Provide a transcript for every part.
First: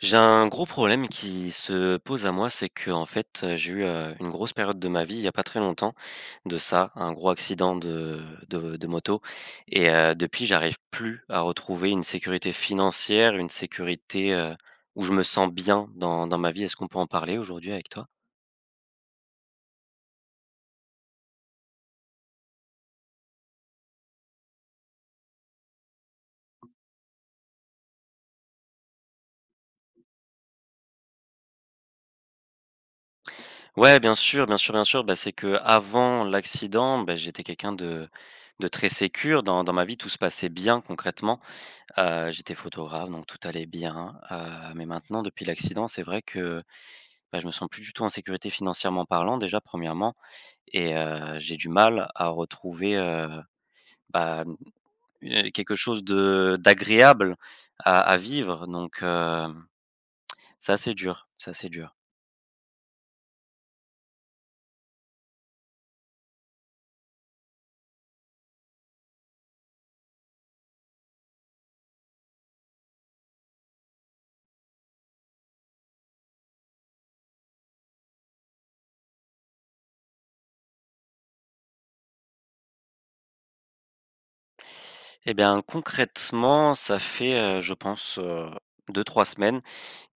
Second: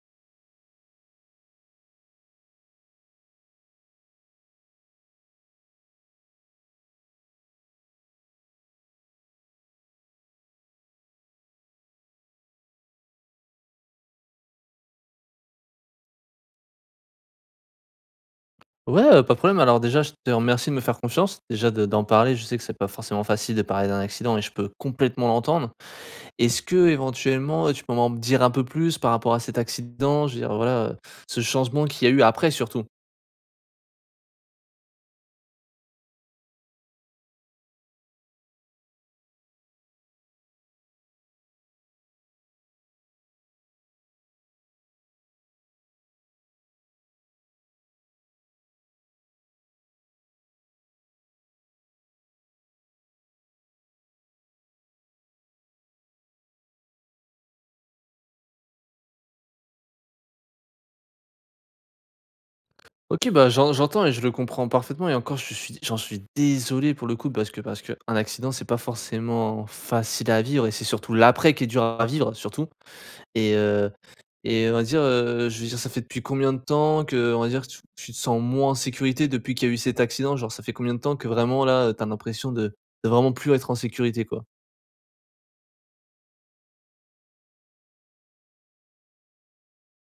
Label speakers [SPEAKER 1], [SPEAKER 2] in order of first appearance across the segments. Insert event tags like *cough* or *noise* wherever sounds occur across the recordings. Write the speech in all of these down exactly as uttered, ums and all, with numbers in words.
[SPEAKER 1] J'ai un gros problème qui se pose à moi, c'est qu'en fait, heu, j'ai eu, heu, une grosse période de ma vie, il y a pas très longtemps de ça, un gros accident de de de moto et heu, depuis j'arrive plus à retrouver une sécurité financière, une sécurité, heu, où je me sens bien dans dans ma vie. Est-ce qu'on peut en parler, aujourd'hui, avec toi?
[SPEAKER 2] Ouais, heu, pas de problème. Alors, déjà, je te remercie de me faire confiance. Déjà, de d'en parler, je sais que c'est pas forcément facile de parler d'un accident et je peux complètement l'entendre. Est-ce qu'éventuellement, heu, tu peux m'en dire un peu plus par rapport à cet accident? Je veux dire, voilà, heu, ce changement qu'il y a eu après, surtout?
[SPEAKER 1] Ouais, bien sûr, bien sûr, bien sûr. Bah, c'est qu'avant l'accident, bah, j'étais quelqu'un de de très sécure. Dans dans ma vie, tout se passait bien concrètement, heu, j'étais photographe donc tout allait bien. Heu mais maintenant, depuis l'accident, c'est vrai que, heu, bah, je me sens plus du tout en sécurité financièrement parlant, déjà, premièrement et heu, j'ai du mal à retrouver, heu, bah, mmh, eh, quelque chose de d'agréable à à vivre, donc heu *smacks lips* ça, c'est dur, ça c'est dur.
[SPEAKER 2] OK, bah, j'en j'entends et je le comprends parfaitement et encore, je suis j'en suis désolé, pour le coup, parce que parce qu'un accident, c'est pas forcément facile à vivre et c'est surtout l'après qui est dur à vivre surtout et heu et heu, on va dire, heu, je veux dire, ça fait depuis combien de temps, que, on va dire, tu tu te sens moins en sécurité, depuis qu'il y a eu cet accident? Genre, ça fait combien de temps que vraiment, là, heu, tu as l'impression de de vraiment plus être en sécurité, quoi?
[SPEAKER 1] Eh bien, concrètement, ça fait, heu, je pense, heu, deux-trois semaines,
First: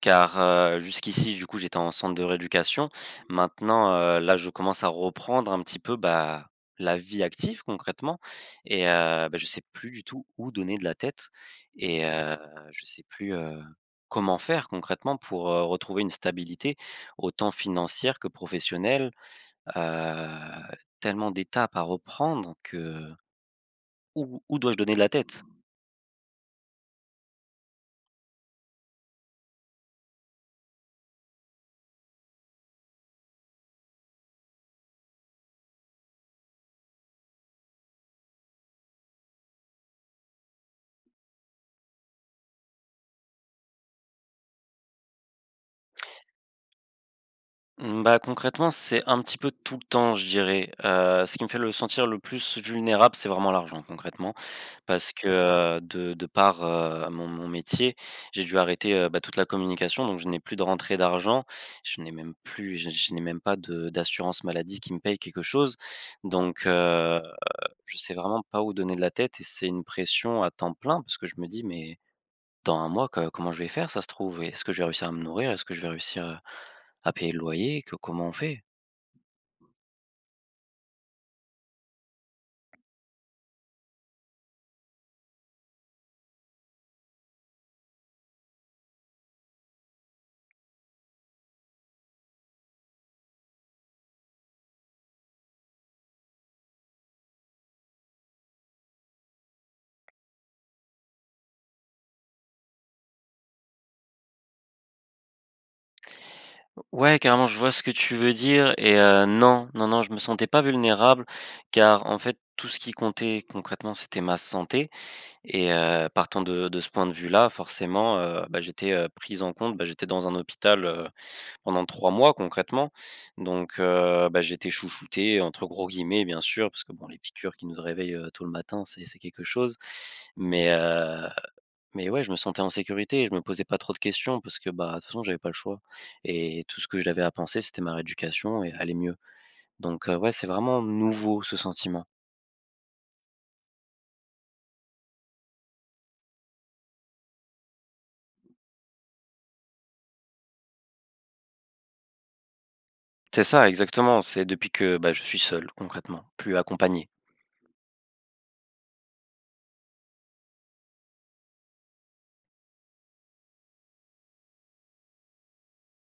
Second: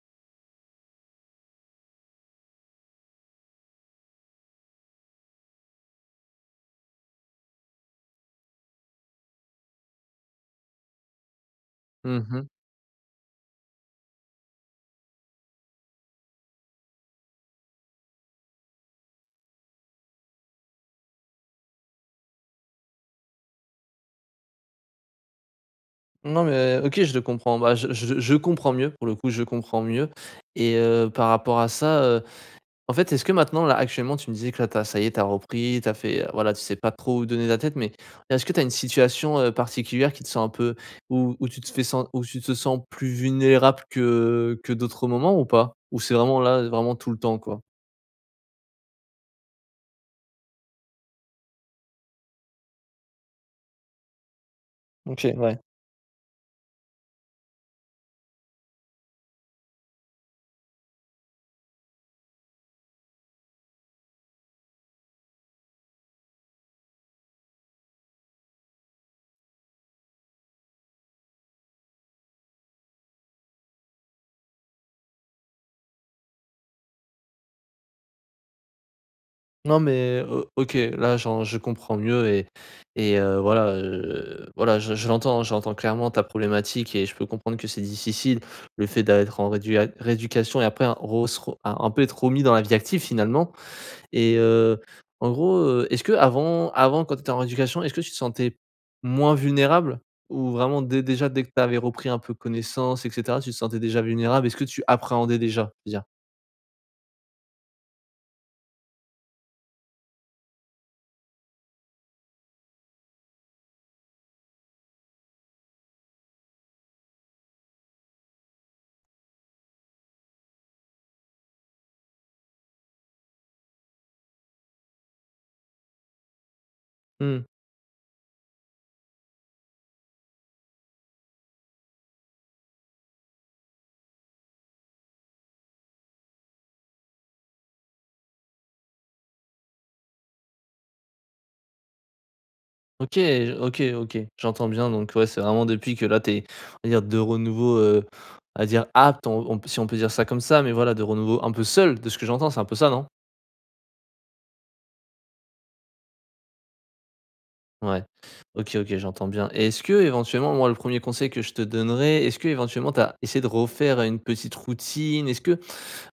[SPEAKER 1] car, heu, jusqu' ici, du coup, j'étais en centre de rééducation. Maintenant, heu, là, je commence à reprendre un petit peu, bah, la vie active, concrètement et heu, bah, je sais plus du tout où donner de la tête et
[SPEAKER 2] Mmh
[SPEAKER 1] heu,
[SPEAKER 2] mh.
[SPEAKER 1] je sais plus, heu, comment faire concrètement pour, heu, retrouver une stabilité, autant financière que professionnelle. Heu, tellement d'étapes à reprendre que, heu, où où dois-je donner de la tête?
[SPEAKER 2] Non mais OK, je le comprends, bah, je je je comprends mieux, pour le coup, je comprends mieux et heu, par rapport à ça, heu, en fait, est-ce que maintenant, là, actuellement tu me disais que là, tu as ça y est, tu as repris. Tu as fait, heu, voilà, tu sais pas trop où donner de la tête mais est-ce que tu as une situation, heu, particulière qui te sens un peu où où tu te fais sen où tu te sens plus vulnérable que que d'autres moments ou pas? Ou c'est vraiment là, vraiment tout le temps, quoi?
[SPEAKER 1] Mmh, bah, concrètement, c'est un petit peu tout le temps, je dirais. Heu, ce qui me fait le sentir le plus vulnérable, c'est vraiment l'argent, concrètement parce que,
[SPEAKER 2] OK, ouais.
[SPEAKER 1] heu, de de par heu, mon mon métier, j'ai dû arrêter, heu, bah, toute la communication donc je n'ai plus de rentrées d'argent. Je n'ai même plus je je n'ai même pas de d'assurance maladie qui me paye quelque chose. Donc heu, je sais vraiment pas où donner de la tête et c'est une pression à temps plein parce que je me dis: «Mais dans un mois, co comment je vais faire? Ça se trouve, est-ce que je vais réussir à me nourrir? Est-ce que je vais réussir, heu, à payer le loyer? Que comment on fait?».
[SPEAKER 2] Non mais O OK. Là, j'en je comprends mieux et et heu, voilà, heu, voilà, je je l'entends j'entends clairement ta problématique et je peux comprendre que c'est difficile, le fait d'a être en réduia rééducation et après, ro se ro un un peu être remis dans la vie active, finalement et heu, en gros, heu, est-ce qu'avant avant, quand tu étais en rééducation, est-ce que tu te sentais moins vulnérable? Ou vraiment dé déjà, dès que tu avais repris un peu connaissance et cetera, tu te sentais déjà vulnérable? Est-ce que tu appréhendais déjà, je veux dire?
[SPEAKER 1] O Ouais, carrément, je vois ce que tu veux dire et heu, non. Non, non, je me sentais pas vulnérable car en fait, tout ce qui comptait, concrètement, c'était ma santé et heu, partant de de ce point de vue-là, forcément, heu, bah, j'étais pris en compte bah, j'étais dans un hôpital, heu, pendant trois mois, concrètement. Donc heu, bah, j'étais «chouchouté», entre gros guillemets, bien sûr, parce que, bon, les
[SPEAKER 2] Mmh.
[SPEAKER 1] piqûres qui nous réveillent, heu, tôt le matin, c'est c'est quelque chose. Mais heu mais ouais, je me sentais en sécurité et je me posais pas trop de questions parce que, bah, de toute façon, j'avais pas le choix et tout ce que j'avais à penser, c'était ma rééducation et aller mieux. Donc heu, ouais, c'est vraiment nouveau ce sentiment.
[SPEAKER 2] OK, j OK, OK, j'entends bien donc ouais, c'est vraiment depuis que là tu es, on va dire de renouveau, heu, à dire apte on on p si on peut dire ça, comme ça mais voilà de renouveau un peu seul de ce que j'entends c'est un peu ça, non?
[SPEAKER 1] C'est ça exactement, c'est depuis que, bah, je suis seul, concrètement, plus accompagné.
[SPEAKER 2] Ouais, OK, OK, j'entends bien et est-ce que éventuellement, moi, le premier conseil que je te donnerai, est-ce que éventuellement tu as essayé de refaire une petite routine? Est-ce que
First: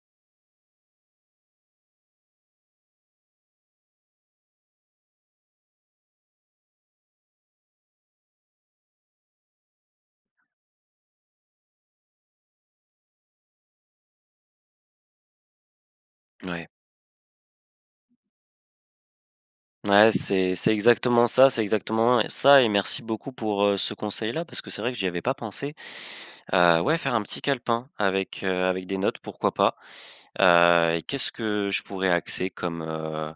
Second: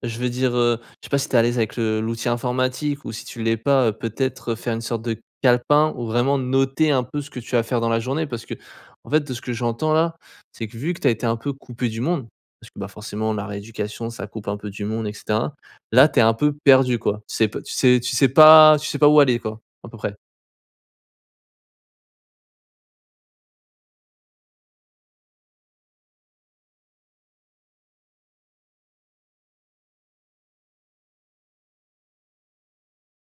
[SPEAKER 2] je veux dire, heu, je sais pas si tu es à l'aise avec le l'outil informatique ou si tu l'es pas, heu, peut-être, heu, faire une sorte de calepin, où vraiment noter un peu ce que tu as à faire dans la journée. Parce qu'en fait de ce que j'entends là, c'est que, vu que tu as été un peu coupé du monde parce que, bah, forcément la rééducation ça coupe un peu du monde et cetera. Là tu es un peu
[SPEAKER 1] Ouais.
[SPEAKER 2] perdu quoi. Tu sais p tu sais tu sais pas tu sais pas où aller, quoi, à peu
[SPEAKER 1] Ouais,
[SPEAKER 2] près.
[SPEAKER 1] c'est c'est exactement ça c'est exactement, heu, ça et merci beaucoup pour, heu, ce conseil-là, parce que c'est vrai que j'y avais pas pensé. Heu, ouais faire un petit calepin avec, heu, avec des notes pourquoi pas, heu et qu'est-ce que je pourrais axer comme, heu,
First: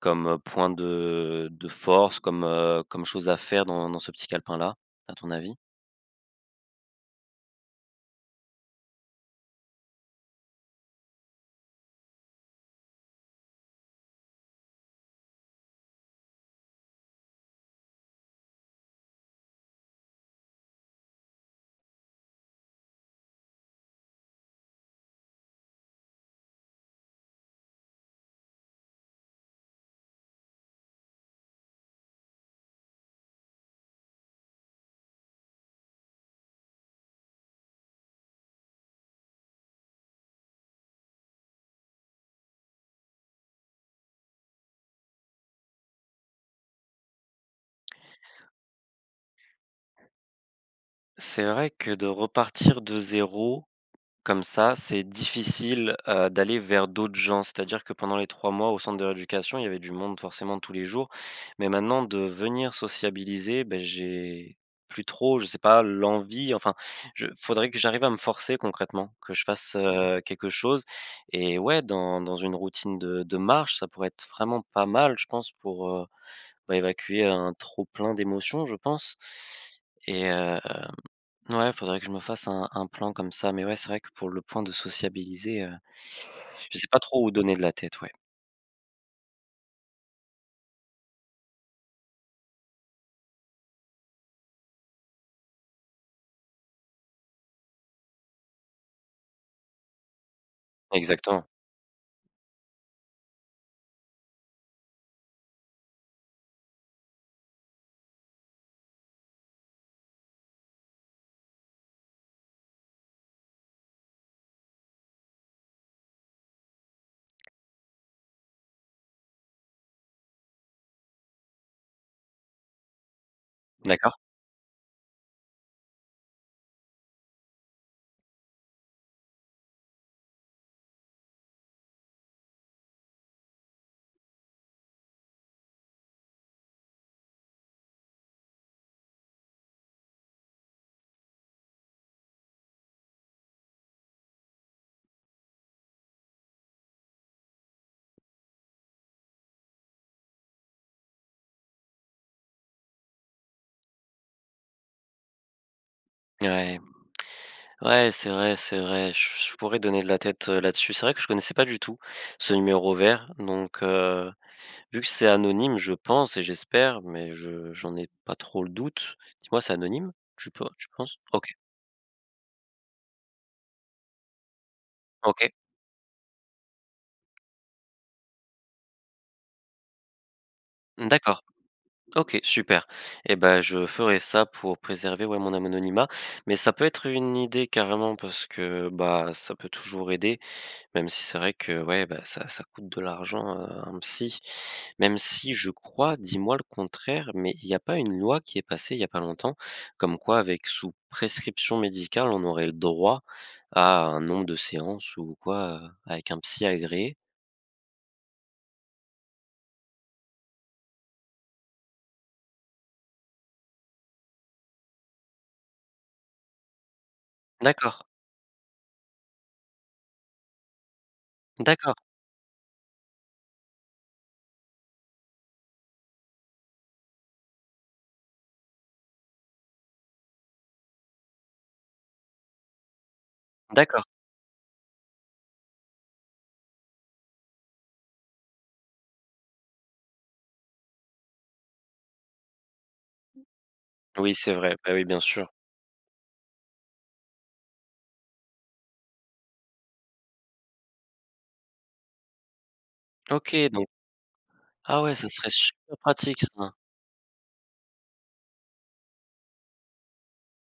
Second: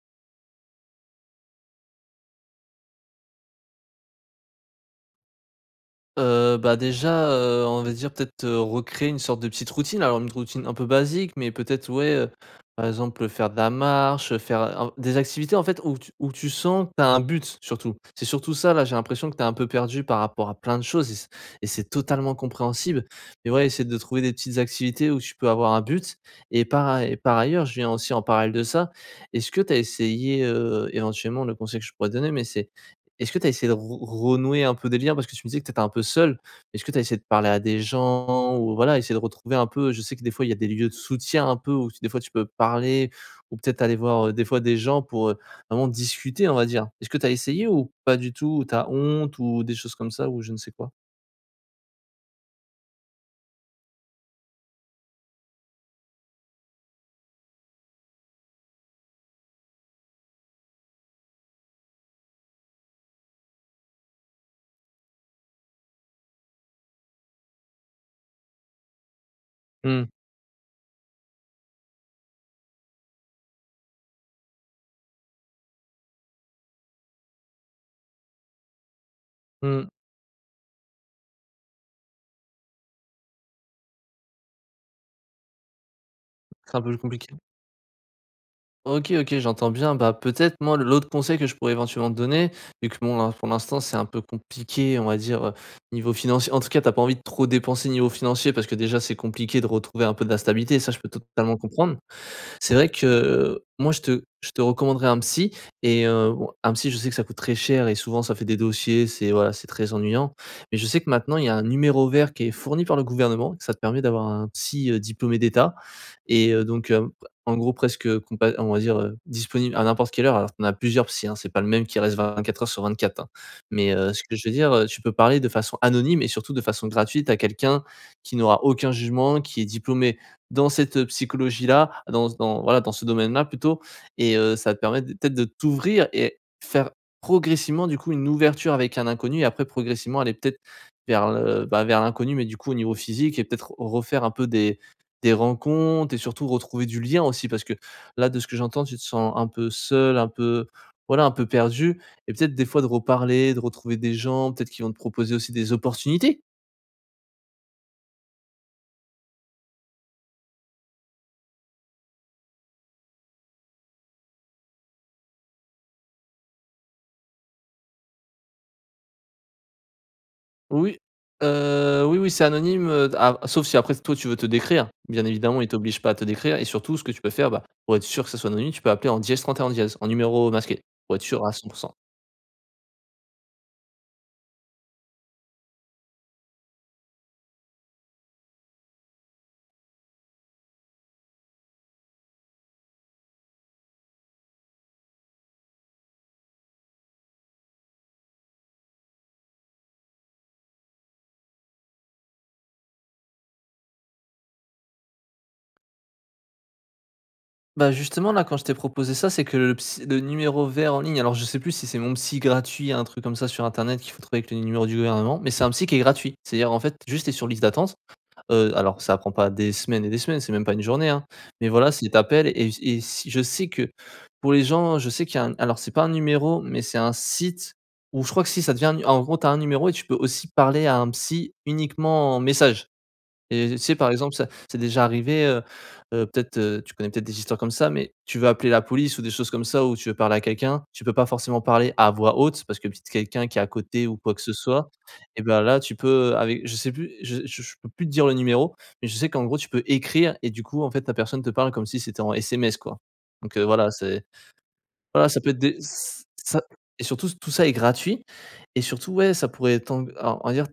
[SPEAKER 1] comme, heu, point de de force, comme, heu, comme chose à faire dans dans ce petit calepin-là, à ton avis?
[SPEAKER 2] Heu, bah déjà, heu, on va dire peut-être, heu, recréer une sorte de petite routine alors une routine un peu basique mais peut-être ouais, heu, par exemple, heu, faire de la marche, heu, en faire, heu, des activités en fait où tu où tu sens que tu as un but, surtout c'est surtout ça là, j'ai l'impression que tu es un peu perdu par rapport à plein de choses et c'est et c'est totalement compréhensible et ouais essayer de trouver des petites activités où tu peux avoir un but et par aill et par ailleurs je viens aussi en parallèle de ça, est-ce que tu as essayé, heu, éventuellement, le conseil que je pourrais te donner, mais c'est est-ce que tu as essayé de re renouer un peu des liens? Parce que tu me disais que tu étais un peu seul. Est-ce que tu as essayé de parler à des gens? Ou voilà essayer de retrouver un peu je sais que des fois il y a des lieux de soutien un peu, ou f des fois tu peux parler ou peut-être aller voir, heu, des fois des gens pour, heu, vraiment discuter on va dire. Est-ce que tu as essayé? Ou pas du tout? Ou tu as honte? Ou des choses comme ça? Ou je ne sais quoi?
[SPEAKER 1] C'est vrai que de repartir de zéro comme ça, c'est difficile, heu, d'aller vers d'autres gens, c'est-à-dire que pendant les trois mois au centre de rééducation, il y avait du monde forcément tous les jours. Mais maintenant de venir sociabiliser, beh, j'ai plus trop, je sais pas, l'envie. Enfin, je faudrait que j'arrive à me forcer concrètement que je fasse,
[SPEAKER 2] Mmh.
[SPEAKER 1] heu, quelque chose et ouais dans dans une routine de de marche ça pourrait être vraiment pas mal je pense pour, heu, bah évacuer un trop plein d'émotions, je pense.
[SPEAKER 2] Mmh.
[SPEAKER 1] Et hem, ouais faudrait que je me fasse un un plan comme ça. Mais ouais c'est vrai que pour le point de sociabiliser, heu,
[SPEAKER 2] C'est
[SPEAKER 1] je
[SPEAKER 2] un
[SPEAKER 1] sais
[SPEAKER 2] peu
[SPEAKER 1] pas trop où
[SPEAKER 2] compliqué.
[SPEAKER 1] donner de la tête, ouais.
[SPEAKER 2] OK, OK, j'entends bien bah, peut-être moi, l'autre conseil que je pourrais éventuellement te donner, vu que bon là, pour l'instant c'est un peu compliqué on va dire niveau financier en tout cas tu as pas envie de trop dépenser niveau financier parce que déjà c'est compliqué de retrouver un peu de la stabilité, ça, je peux
[SPEAKER 1] Exactement.
[SPEAKER 2] totalement comprendre. C'est vrai que moi, je te je te recommanderais un psy et heu, bon, un psy je sais que ça coûte très cher et souvent ça fait des dossiers, c'est voilà, c'est très ennuyant. Mais je sais que maintenant il y a un numéro vert qui est fourni par le gouvernement, que ça te permet d'avoir un psy, heu, diplômé d'état et heu, donc, heu, en gros presque compa on va dire, heu, disponible à n'importe quelle heure. Alors, tu en as plusieurs psys hein, c'est pas le même qui reste vingt-quatre heures sur vingt-quatre hein! Mais, heu,
[SPEAKER 1] D'accord.
[SPEAKER 2] ce que je veux dire, heu, tu peux parler de façon anonyme et surtout, de façon gratuite à quelqu'un qui n'aura aucun jugement, qui est diplômé dans cette psychologie-là, dans ce dans voilà, dans ce domaine-là plutôt. Et heu, ça va te permettre de peut-être, de t'ouvrir et faire progressivement du coup une ouverture avec un inconnu et après progressivement aller peut-être vers le, bah, vers l'inconnu mais du coup au niveau physique et peut-être refaire un peu des des rencontres et surtout retrouver du lien aussi. Parce que là, de ce que j'entends, tu te sens un peu seul, un peu voilà, un peu perdu et peut-être des fois de reparler, de retrouver des gens, peut-être qu'ils vont te proposer aussi des opportunités?
[SPEAKER 1] Mouais. Ouais, c'est vrai, c'est vrai je je pourrais donner de la tête là-dessus. C'est vrai que je connaissais pas du tout ce numéro vert donc, heu, vu que c'est anonyme je pense et j'espère mais je j'en ai pas trop le doute. Dis moi, c'est anonyme? Tu pe tu
[SPEAKER 2] Oui
[SPEAKER 1] penses? OK.
[SPEAKER 2] heu, oui oui, c'est anonyme, heu, ah sauf si après, toi tu veux te décrire. Bien
[SPEAKER 1] OK.
[SPEAKER 2] évidemment, ils t'obligent pas à te décrire et surtout ce que tu peux faire bah, pour être sûr que ça soit anonyme tu peux appeler en dièse trente-et-un dièse en numéro masqué,
[SPEAKER 1] Mmh
[SPEAKER 2] pour être
[SPEAKER 1] d'accord.
[SPEAKER 2] sûr à cent pour cent.
[SPEAKER 1] OK super et bah, je ferai ça pour préserver, ouais, mon anononymat mais ça peut être une idée carrément, parce que bah, ça peut toujours aider. Même si c'est vrai que ouais bah, ça ça coûte de l'argent, heu, un psy, même si je crois, dis-moi le contraire mais il y a pas une loi qui est passée il y a pas longtemps, comme quoi avec sous prescription médicale, on aurait le droit à un nombre de séances ou quoi avec un psy agréé?
[SPEAKER 2] Bah, justement là quand je t'ai proposé ça, c'est que le ps le numéro vert en ligne alors je sais plus si c'est «Mon psy gratuit» un truc comme ça sur Internet qu'il faut trouver avec les numéros du gouvernement mais c'est un psy qui est gratuit. C'est-à-dire en fait juste, tu es sur liste d'attente,
[SPEAKER 1] D'accord.
[SPEAKER 2] heu, alors ça prend pas des semaines et des semaines, c'est même pas une journée hein, mais voilà
[SPEAKER 1] D'accord.
[SPEAKER 2] si tu appelles et s et si je sais que pour les gens je sais qu'il y a un alors c'est pas un numéro mais c'est un site ou je crois que si ça devient un nu en gros tu as un numéro et tu peux aussi parler à un psy uniquement en message. Et tu sais
[SPEAKER 1] D'accord.
[SPEAKER 2] par exemple ça c'est déjà arrivé, heu, heu, peut-être, heu, tu connais peut-être des histoires comme ça mais tu veux appeler la police ou des choses comme ça, ou tu veux parler à quelqu'un, tu peux pas forcément parler à voix haute parce que peut-être quelqu'un qui est à côté ou
[SPEAKER 1] Oui,
[SPEAKER 2] quoi que ce
[SPEAKER 1] c'est vrai.
[SPEAKER 2] soit
[SPEAKER 1] Bah oui, bien
[SPEAKER 2] et
[SPEAKER 1] sûr.
[SPEAKER 2] bah, là, tu peux avec je sais plus je je peux plus te dire le numéro mais je sais qu'en gros tu peux écrire et du coup en fait la personne te parle comme si c'était en SMS quoi.
[SPEAKER 1] OK
[SPEAKER 2] Donc, heu,
[SPEAKER 1] donc
[SPEAKER 2] voilà c'est
[SPEAKER 1] ah ouais ça
[SPEAKER 2] voilà ça
[SPEAKER 1] serait
[SPEAKER 2] peut être des
[SPEAKER 1] super
[SPEAKER 2] ç
[SPEAKER 1] pratique
[SPEAKER 2] ça
[SPEAKER 1] ça!
[SPEAKER 2] et surtout ç tout ça est gratuit et surtout ouais ça pourrait être t'en heu, on va dire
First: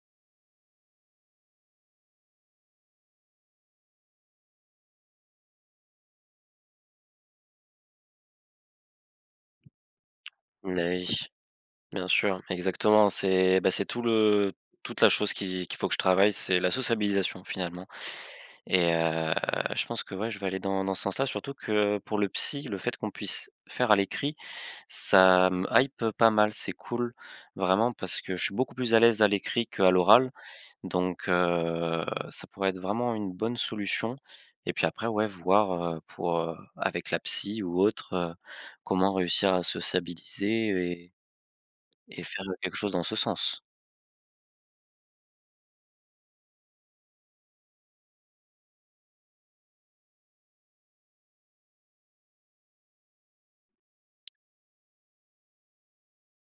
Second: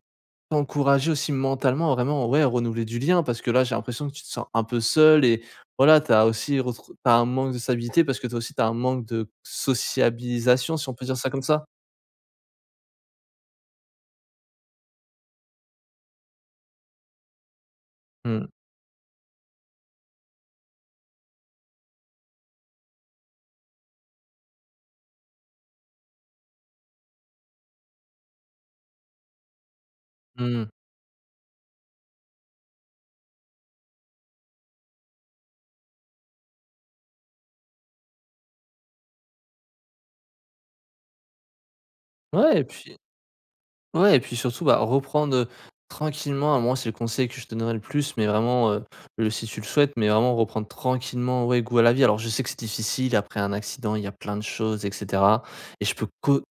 [SPEAKER 2] t'encourager aussi mentalement vraiment, ouais, renouveler du lien parce que là j'ai l'impression que tu te sens un peu seul et voilà tu as aussi retrou tu as un manque de stabilité parce que, toi aussi, tu as un manque de sociabilisation si
[SPEAKER 1] Beh
[SPEAKER 2] on peut dire
[SPEAKER 1] oui.
[SPEAKER 2] ça comme ça?
[SPEAKER 1] Bien sûr exactement c'est bah, c'est tout le toute la chose qu'il qu'il faut que je travaille, c'est la sociabilisation finalement.
[SPEAKER 2] Mmh.
[SPEAKER 1] Et heu, je pense que, ouais, je vais aller dans dans ce sens-là. Surtout que pour le psy le fait qu'on puisse faire à l'écrit ça me hype pas mal, c'est cool vraiment parce que je suis beaucoup plus à l'aise à l'écrit qu'à l'oral
[SPEAKER 2] Mmh.
[SPEAKER 1] donc, heu, ça pourrait être vraiment une bonne solution et puis après, ouais voir, heu, pour, heu, avec la psy ou autre, heu, comment réussir à sociabiliser et et faire
[SPEAKER 2] Ouais et
[SPEAKER 1] quelque chose
[SPEAKER 2] puis
[SPEAKER 1] dans ce sens.
[SPEAKER 2] ouais et puis surtout bah, reprendre, heu, tranquillement à moi, c'est le conseil que je te donnerai le plus mais vraiment, heu, le si tu le souhaites mais vraiment reprendre tranquillement, ouais, goût à la vie. Alors je sais que c'est difficile après un accident, il y a plein de choses et cetera et je peux que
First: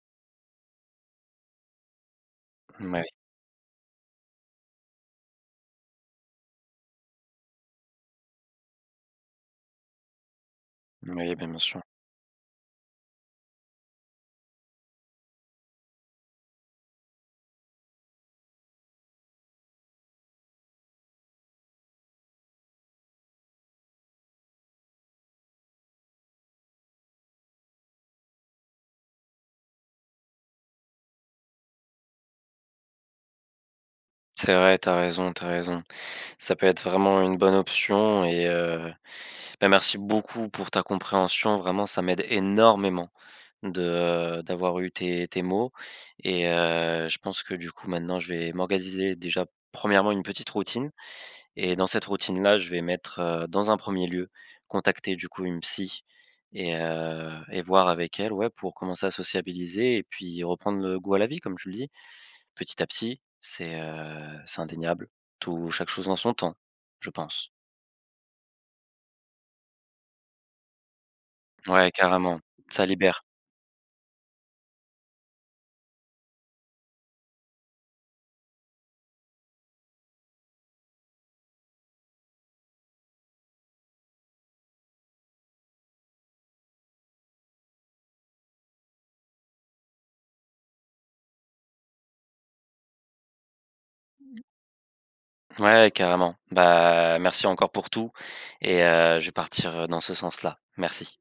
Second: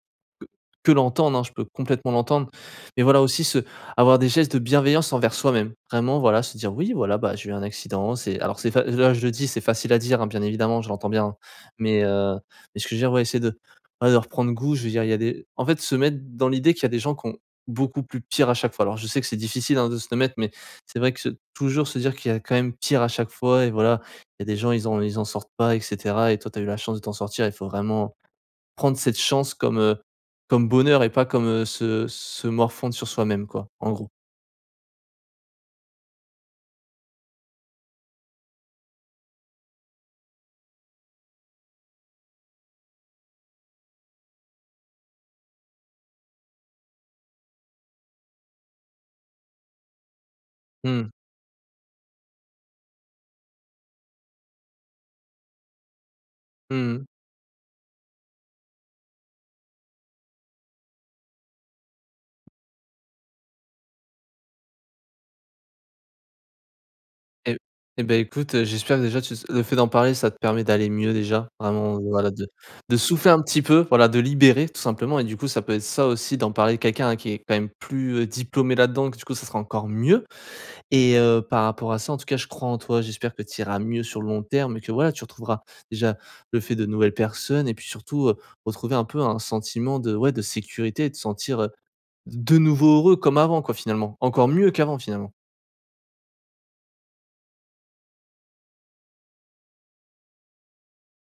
[SPEAKER 2] que que l'entendre hein? Je peux complètement l'entendre.
[SPEAKER 1] Mmh bah
[SPEAKER 2] Mais
[SPEAKER 1] oui.
[SPEAKER 2] voilà aussi se avoir des gestes de bienveillance envers soi-même. Vraiment voilà, se dire: «Oui voilà bah, j'ai eu un accident. C'est» alors c'est fa là, je le dis, c'est facile à dire hein, bien évidemment je l'entends bien
[SPEAKER 1] Moui,
[SPEAKER 2] hein.
[SPEAKER 1] bien bien sûr.
[SPEAKER 2] Mais, heu, mais ce que je veux dire ouais, essaie de, heu, bah, de reprendre goût je veux dire il y a des en fait se mettre dans l'idée qu'il y a des gens qui ont beaucoup plus pire à chaque fois. Alors je sais que c'est difficile hein, de se l'admettre mais c'est vrai que toujours se dire qu'il y a quand même pire à chaque fois et voilà, il y a des gens ils ont ils en sortent pas et cetera et toi, tu as eu la chance de t'en sortir. Il faut vraiment prendre cette chance comme, heu, comme bonheur et pas comme, heu, se se morfondre sur soi-même quoi, en gros.
[SPEAKER 1] C'est vrai, tu as raison, tu as raison. Ça peut être vraiment une bonne option et heu, bah, merci beaucoup pour ta compréhension. Vraiment, ça m'aide énormément de d'avoir eu tes tes mots et heu, je pense que du coup maintenant je vais orgasiser déjà premièrement une petite routine
[SPEAKER 2] Mmh.
[SPEAKER 1] et dans cette routine-là, je vais mettre heu, dans un premier lieu, contacter du coup une psy et
[SPEAKER 2] Mmh mh.
[SPEAKER 1] heu et voir avec elle ouais, pour commencer à sociabiliser et puis reprendre le goût à la vie comme tu le dis. Petit à petit. C'est, heu, c'est indéniable tout chaque chose en son temps. Je pense.
[SPEAKER 2] Et et beh écoute, heu, j'espère déjà tu s le fait d'en parler, ça te permet d'aller mieux déjà.
[SPEAKER 1] Ouais,
[SPEAKER 2] Vraiment voilà
[SPEAKER 1] carrément,
[SPEAKER 2] de
[SPEAKER 1] ça
[SPEAKER 2] de
[SPEAKER 1] libère.
[SPEAKER 2] souffler un petit peu, voilà, de libérer tout simplement et du coup ça, peut être, ça aussi, d'en parler quelqu'un à qui est quand même plus, heu, diplômé là-dedans que du coup ça sera encore mieux. Et heu, par rapport à ça en tout cas, je crois en toi, j'espère que tu iras mieux sur le long terme et que, voilà, tu retrouveras déjà le fait de nouvelles personnes et puis surtout, heu, retrouver un peu un sentiment de ouais, de sécurité et te sentir, heu, de nouveau heureux comme avant quoi, finalement, encore mieux qu'avant finalement.
[SPEAKER 1] Ouais, carrément. Bah, merci encore pour tout et heu, je vais partir, heu, dans ce sens-là. Merci.